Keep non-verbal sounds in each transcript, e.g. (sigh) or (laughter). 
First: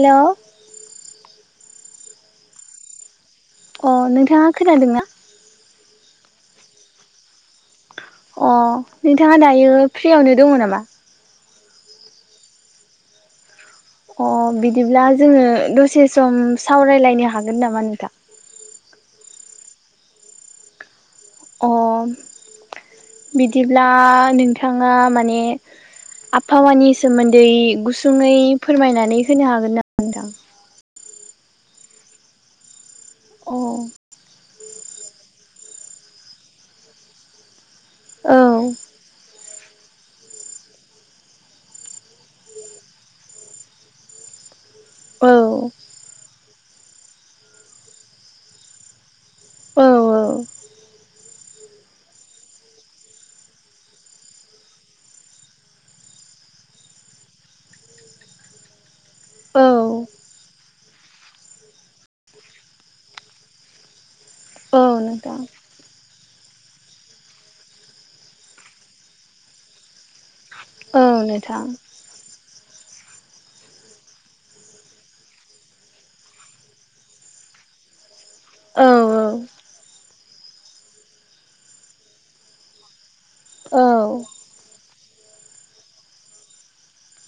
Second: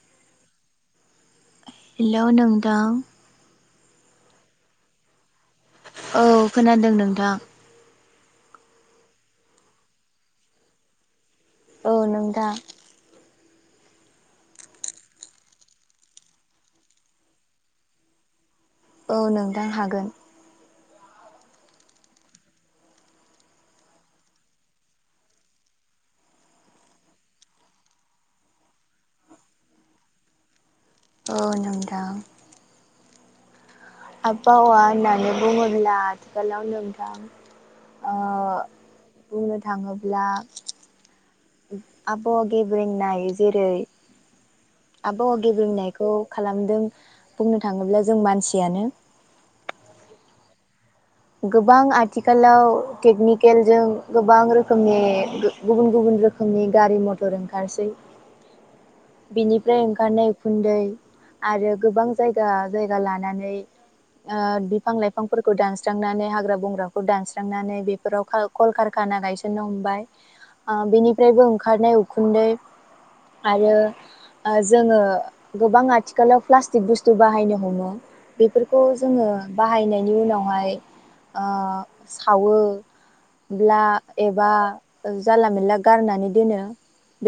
Hello. Hello नोंथां। अ नोंथाङा खोनादोंना? औ खोनादों नोंथां। अ नोंथाङा दायो फ्रियावनो दङ नामा? ओ नोंथां। अ बिदिब्ला जोङो दसे सम सावरायलायनो हागोन नामा नोंथां? औ नोंथां हागोन। अ बिदिब्ला नोंथाङा माने आबहावानि सोमोन्दै गुसुङै फोरमायनानै होनो हागोन नामा नोंथां? औ नोंथां। औ। आबहावा होननानै बुङोब्ला आथिखालाव नोंथां ओ औ। बुंनो थाङोब्ला आबहावा गेब्रें नाय जेरै औ आबहावा गेब्रेंनायखौ खालामदों बुंनो थाङोब्ला जों मानसियानो। औ औ। गोबां आथिखालाव टेकनिकेलजों गोबां रोखोमनि गो गुबुन गुबुन रो खोमनि गारि मथर ओंखारसै। (inaudible) औ बिनिफ्राय ओंखारनाय उखुन्दै आरो गोबां जायगा जायगा लानानै ओ औ बिफां नोंथां लाइफांफोरखौ दान्स सुस्रांनानै हाग्रा बंग्राखौ दानस्रांनानै बेफोराव काल कलकारखाना गायसननो हमबाय ओ औ बेनिफ्रायबो नोंथां ओंखारनाय उखुन्दै आरो ओ जोङो गोबां आथिखालाव प्लास्टिक बुस्थु बाहायनो हमो बेफोरखौ औ जोङो बाहायनायनि उनावहाय ओ सावोब्ला औ एबा ओ जानला मानला गारनानै दोनो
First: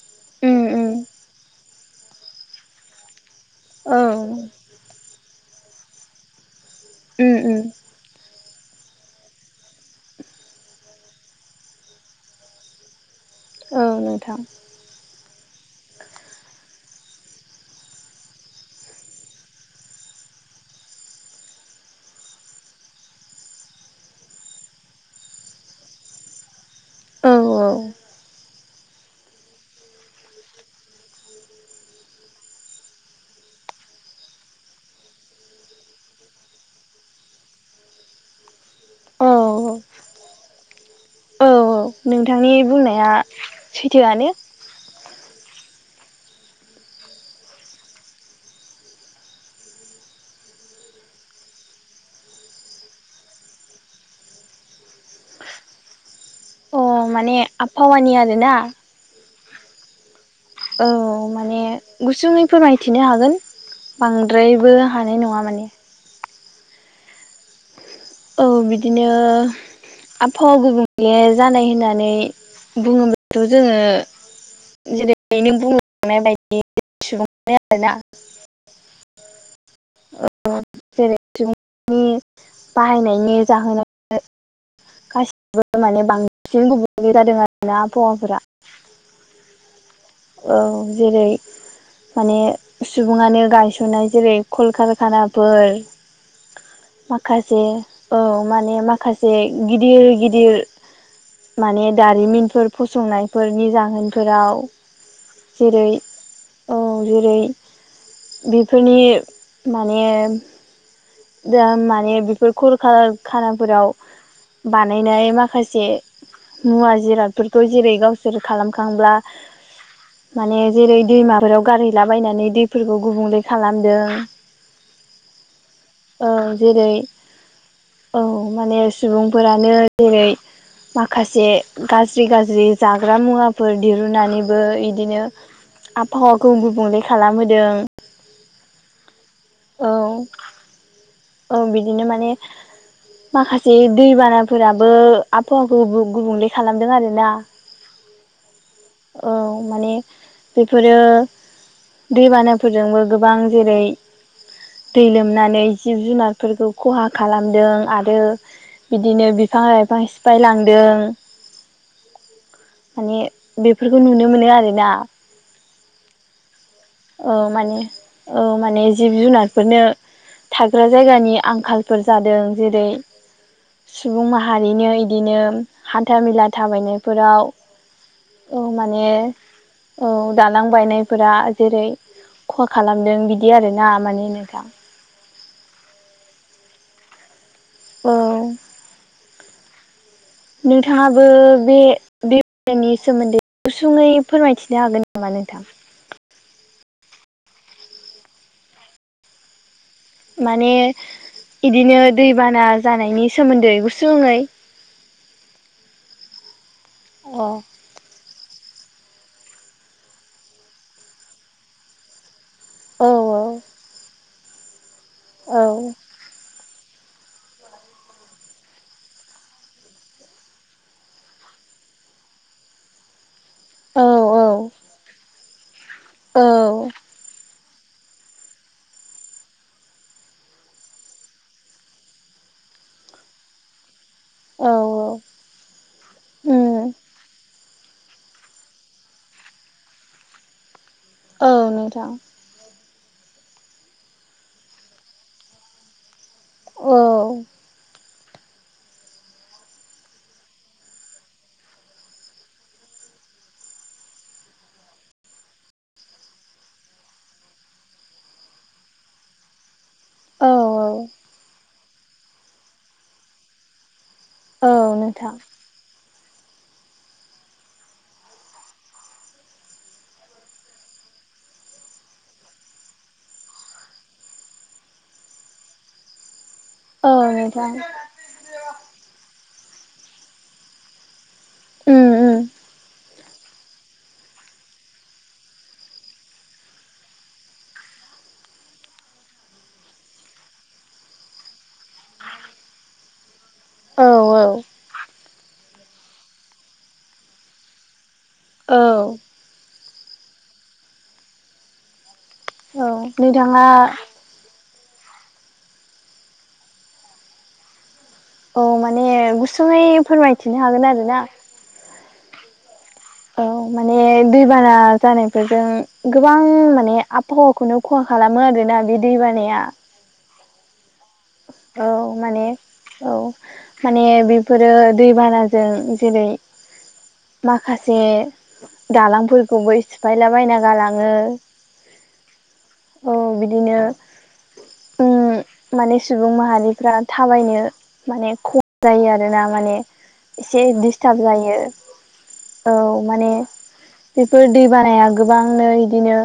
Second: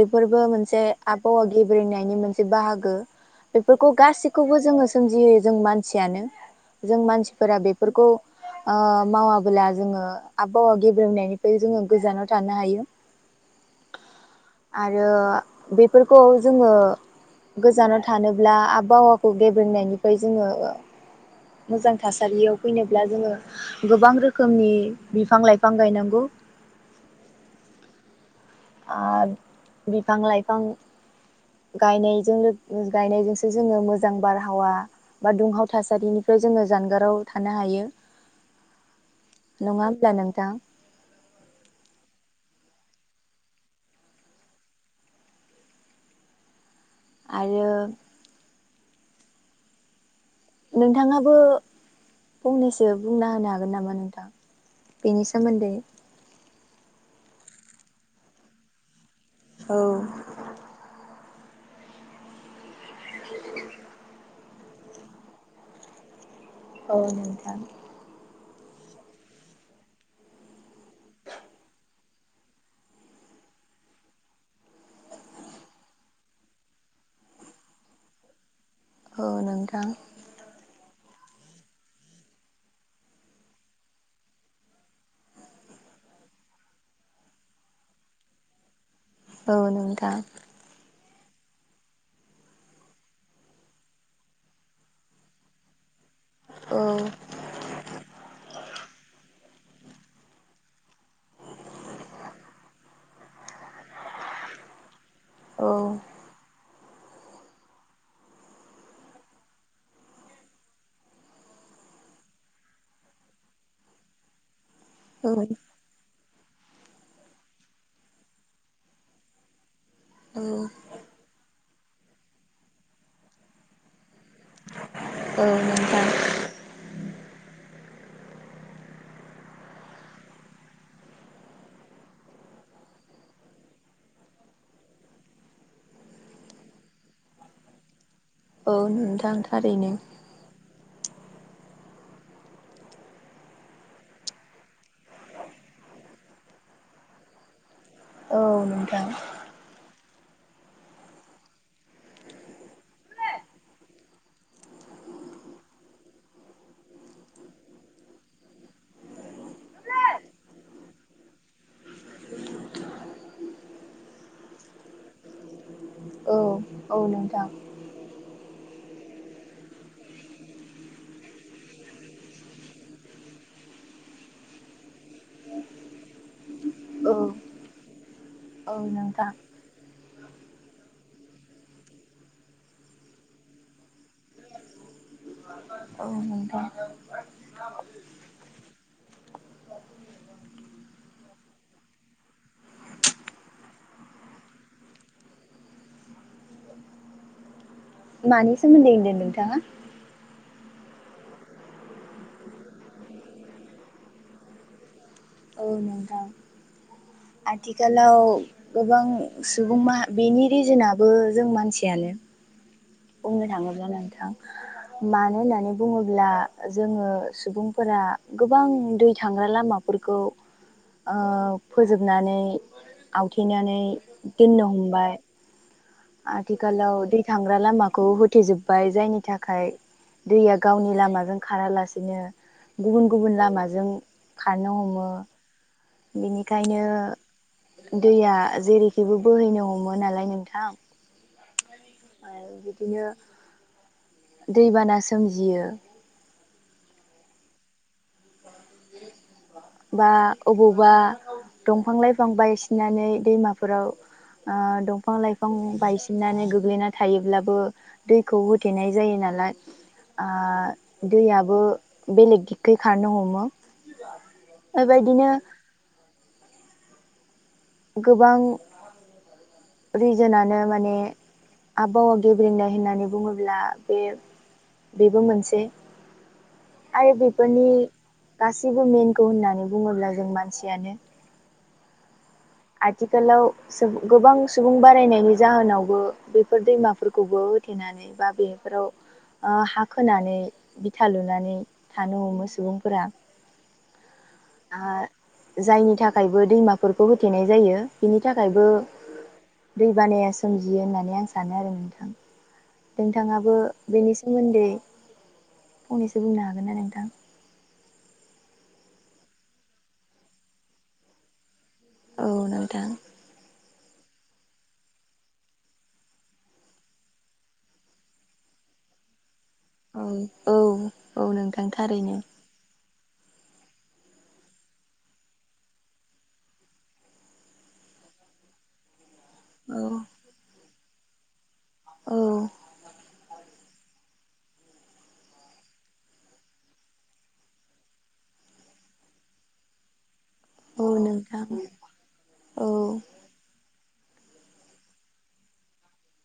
बेफोरबो उम मोनसे उम आबहावा‌ गेब ब्रेंनायनि मोनसे बाहागो बेफोरखौ औ गासैखौबो जोङो सोमजिहोयो जों मानसियानो जों उम उम मानसिफोरा बेफोरखौ ओ मावाबोला जोङो आबहावा गेब्रेंनायनिफ्राय जोङो गोजानाव थानो हायो औ नोंथां आरो बेफोरखौ जोङो गोजानाव थानोब्ला आबहावाखौ गेब्रेंनायनिफ्राय जोङो मोजां थासारियाव फैनो ब्ला जोङो गोबां रोखोमनि बिफां लाइफां गायनांगौ औ औ आं बिफां लाइफां गायनायजों गायनायजोंसो जोङो मोजां बारहावा बा दुंहाव थासारिनिफ्राय जोङो जानगाराव थानो हायो औ नङा होमब्ला नोंथां औ नोंथांनि बुंनाया सैथोआनो आरो नोंथाङाबो फंनैसो बुंना होनो हागोन नामा नोंथां बेनि सोमोन्दै अ माने आबहावानि आरोना औ औ माने गुसुङै फोरमायथिनो हागोन बां द्रायबो हानाय नङा माने औ नोंथां औ बिदिनो आबहावा गुबुंले जानाय होननानै बुडोंबाथ' जों जेरै नों बुंलांनाय बायदि सुबुं आरोना (unintelligible) औ नोंथां (unintelligible) बाहायनायनि जाहोनाव गासिबो माने बांसिन गुबुंले जादों आरोना आबहावा फोरा औ नोंथां औ जेरै माने सुबुङानो गायसननाय जेरै कलकारखानाफोर औ खासे औ माने माखासे गिदिर गिदिर माने दारिमिनफोर फसंनायफोरनि जाहोनफोराव औ जेरै औ जेरै बेफोरनि‌ माने दा माने बेफोर खल कार खानाफोराव बानायनाय माखासे मुवा जिरादफोरखौ जेरै गावसोर खालामखांब्ला औ माने जेरै दैमाफोराव गारहैलाबायनानै दैफोरखौ गुबुंले खालामदों। औ नोंथां औ जेरै औ माने सुबुंफोरानो जेरै माखासे गाज्रि गाज्रि जाग्रा मुवाफोर दिरुनानैबो इदिनो आबहावाखौ गुबुंले खालामहोदों। औ नोंथां औ थारैनो औ बिदिनो माने माखासे दैबानाफोराबो आबहावाखौ गु-गुबुंले खालामदों आरो ना (inaudible) औ नोंथां औ माने बेफोरो दैबानाफोरजोंबो गोबां जेरै दै लोमनानै जिब-जुनारफोरखौ खहा खालामदों आरो बिदिनो बिफां-लाइफां सिफाय लांदों। माने बेफोरखौ नुनो मोनो आरोना औ औ माने औ माने जिब-जुनारफोरनो थाग्रा जायगानि आंखालफोर जादों जेरै सुबुं माहारिनो इदिनो हान्था मेला औ थाबायनायफोराव औ माने औ दालां बायनायफोरा जेरै खहा खालामदों बिदि आरो ना माने नोंथां (inaudible) औ नोंथाङाबो बे बेनि सोमोन्दै गुसुङै फोरमायथिनो हागोन नामा नोंथां? मानि सोमोन्दै होनदों नोंथाङा माने इदिनो दैबाना जानायनि सोमोन्दै गुसुङै औ नोंथां अ आथि खालाव गोबां सुबुं मा बेनि रिजोनाबो जों मानसियानो औ बुंनो थाङोब्ला नोंथां मानो होननानै औ बुङोब्ला जोङो सुबुंफोरा गोबां दै थांग्रा लामाफोरखौ ओ फोजोबनानै आवथेनानै औ औ दोननो हमबाय औ आथोखालाव दै थांग्रा लामाखौ होथेजोबबाय जायनि दैया गावनि लामाजों खारालासिनो गुबुन गुबुन लामाजों औ खारनो हमो उम बेनिखायनो दैया जेरैखिबो बोहैनो हमो नालाय नोंथां औ नोंथां आरो बिदिनो दैबाना सोमजियो औ (inaudible) बा अबावबा दंफां लाइफां बायसिनानै दैमाफोराव ओ दंफां- लाइफां बायसिननानै गोग्लैना थायोब्लाबो दैखौ होथेनाय जायो नालाय आ औ औ दैयाबो बेलेग दिगै खारनो हमो औ बेबायदिनो नोंथां गोबां रिजोनानो माने आबहावा गेब्रेनाय होननानै बुङोब्ला बे बेबो मोनसे औ आरो बेफोरनि नोंथां गासैबो मेनखौ होननानै बुङोब्ला जों मानसियानो उम उम आथिखालाव जों गोबां सुबुं बारायनायनि जाहोनावबो बेफोर दैमाफोरखौबो होथेनानै बा बेफोराव ओ हा खोनानै बिथा लुनानै थानो हमो सुबुंफोरा। औ औ हा जायनि थाखायबो दैमाफोरखौ होथेनाय जायो बिनि थाखायबो औ दैबानाया सोमजियो होननानै आं सानो आरो नोंथां। नोंथाङाबो नोंथाङा बेनि सोमोन्दै फंनैसो बुंनो हागोन ना नोंथां? औ माने गुसुङयै फोरमायथिनो हागोन आरो ना औ नोंथां औ माने दैबाना जानायफोरजों गोबां माने फवाखौनो खहा खालामो बे दैबानाया औ औ नोंथां औ थारैनो माने औ माने बेफोरो दैबानाजों जेरै माखासे औ दालांफोरखौबो सिफायला बायना गालाङो औ औ बिदिनो उम माने सुबुं माहारिफ्रा थाबायनो माने खम जायो आरोना माने ऐसे औ दिसथाब नोंथां जायो औ माने बेफोर दै बानाया गोबांनो इदिनो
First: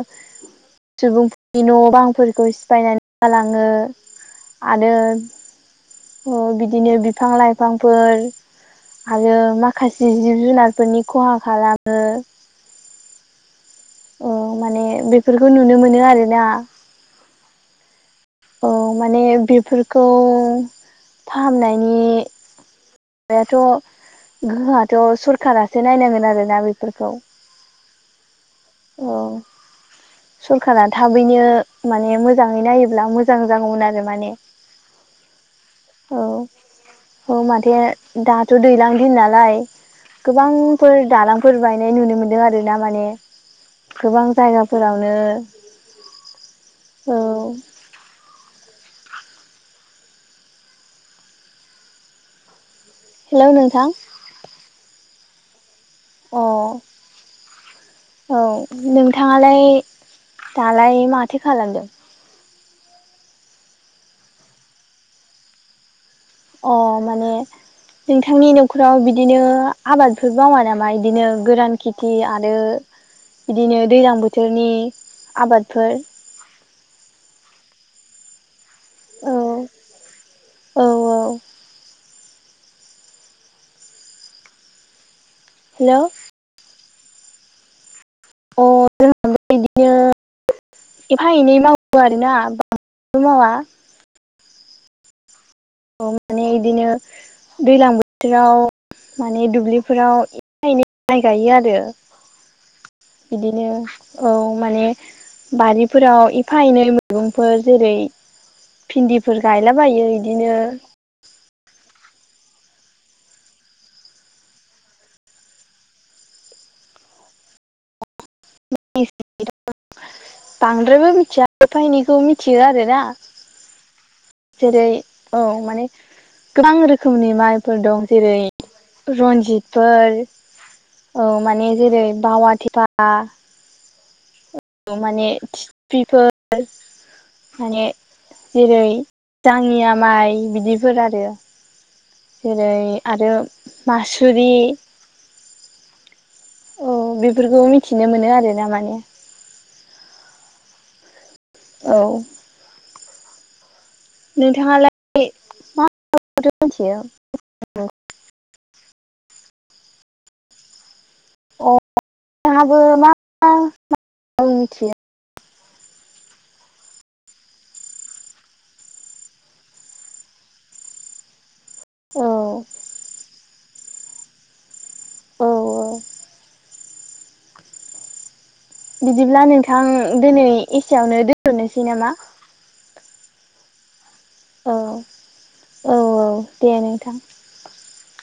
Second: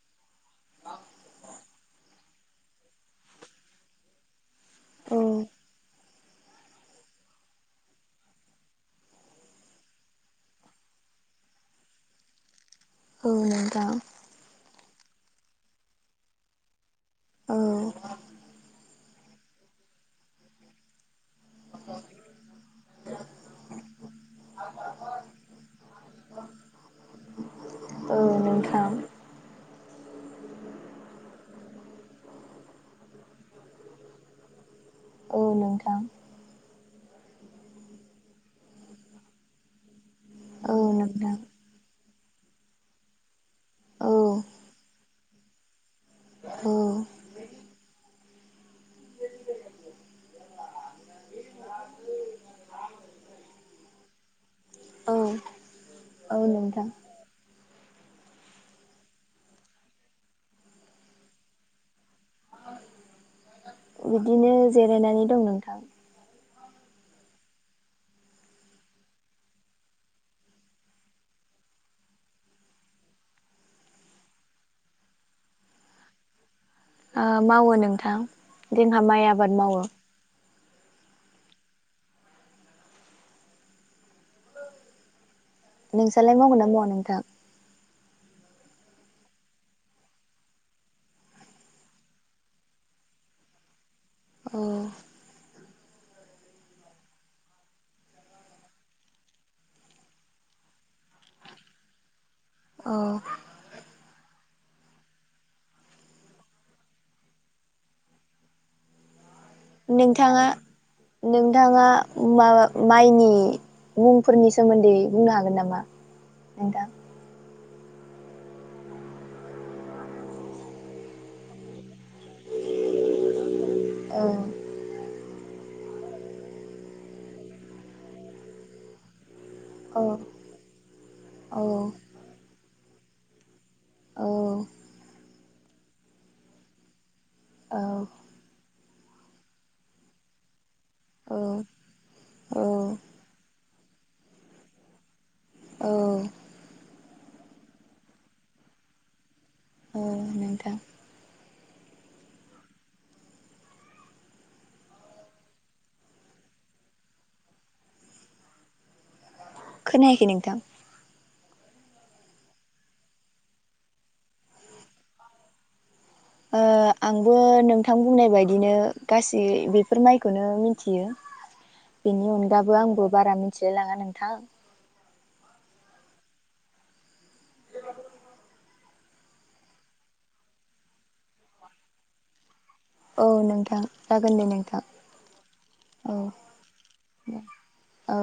सुबुंफोरनि न' बां न'फोरखौ सिफायनानै गालाङो आरो औ अ बिदिनो बिफां-लाइफांफोर आरो माखासे जिब-जुनारफोरनि खहा खालामो। औ नोंथां औ माने बेफोरखौ नुनो मोनो आरोना औ औ माने बेफोरखौ फाहामनायनि माबायाथ' गोहोआथ' सरखारासो नायनांगोन आरोना बेफोरखौ औ नोंथां औ सरखारा थाबैनो माने मोजाङै नायोब्ला मोजां जागौमोन आरो माने औ नोंथां औ औ माथो दाथ' दैलां दिन नालाय औ गोबांफोर नोंथां दालांफोर बायनाय नुनो मोन्दों आरो ना माने औ गोबां जायगाफोरावनो औ औ हेल' नोंथां औ अ नोंथां औ नोंथाङालाय दालाय माथो खालामदों बिदिनो जिरायनानै दं नोंथां अ माने नोंथांनि न'खराव बिदिनो आबादफोर मावा नामा बिदिनो गोरान खेथि आरो बिदिनो दैज्लां बोथोरनि आबादफोर मावो नोंथां जोंहा माइ औ आबाद मावो औ औ हेलौ नोंसोरलाय मावगोन ना मावा नोंथां? अ जों बिदिनो एफा एनै मावो आरोना बांबो मावा। औ माने बिदिनो दैज्लां बोथोराव माने दुब्लिफोराव ए एनै माइ गायो आरो। औ बिदिनो औ माने बारिफोराव एफा एनै मैगंफोर जेरै भिन्दि फोर गायलाबायो नोंथाङा बिदिनो नोंथाङा मा माइनि मुंफोरनि सोमोन्दै बुंनो हागोन नामा? (inaudible) (unintelligible) बांद्राय बो मिथिया एफायनैखौ मिथियो आरोना औ जेरै औ माने गोबां रोखोमनि माइफोर दं जेरै रनजित फोर औ औ माने जेरै बावाथिटिफा औ माने टिफिफोर माने औ जेरै दाङिया माइ बिदिफोर आरो। औ औ जेरै आरो मासुरि। औ औ बेफोरखौ मिथिनो मोनो आरो ना माने। औ नोंथां। औ नोंथाङालाय मा माथो मिथियो? खोनाखै नोंथां? अ जोंहाबो मा मा मिथियो ओ आंबो नोंथां बुंनाय बायदिनो गासै बेफोर माइखौनो मिथियो। (inaudible) बेनि अनगाबो आंबो बारा मिथिलायलाङा नोंथां। औ औ (inaudible) बिदिब्ला नोंथां दिनै एसेयावनो दोनथ'नोसै नामा? औ नोंथां जागोन दे औ नोंथां औ दे नोंथां। दे। औ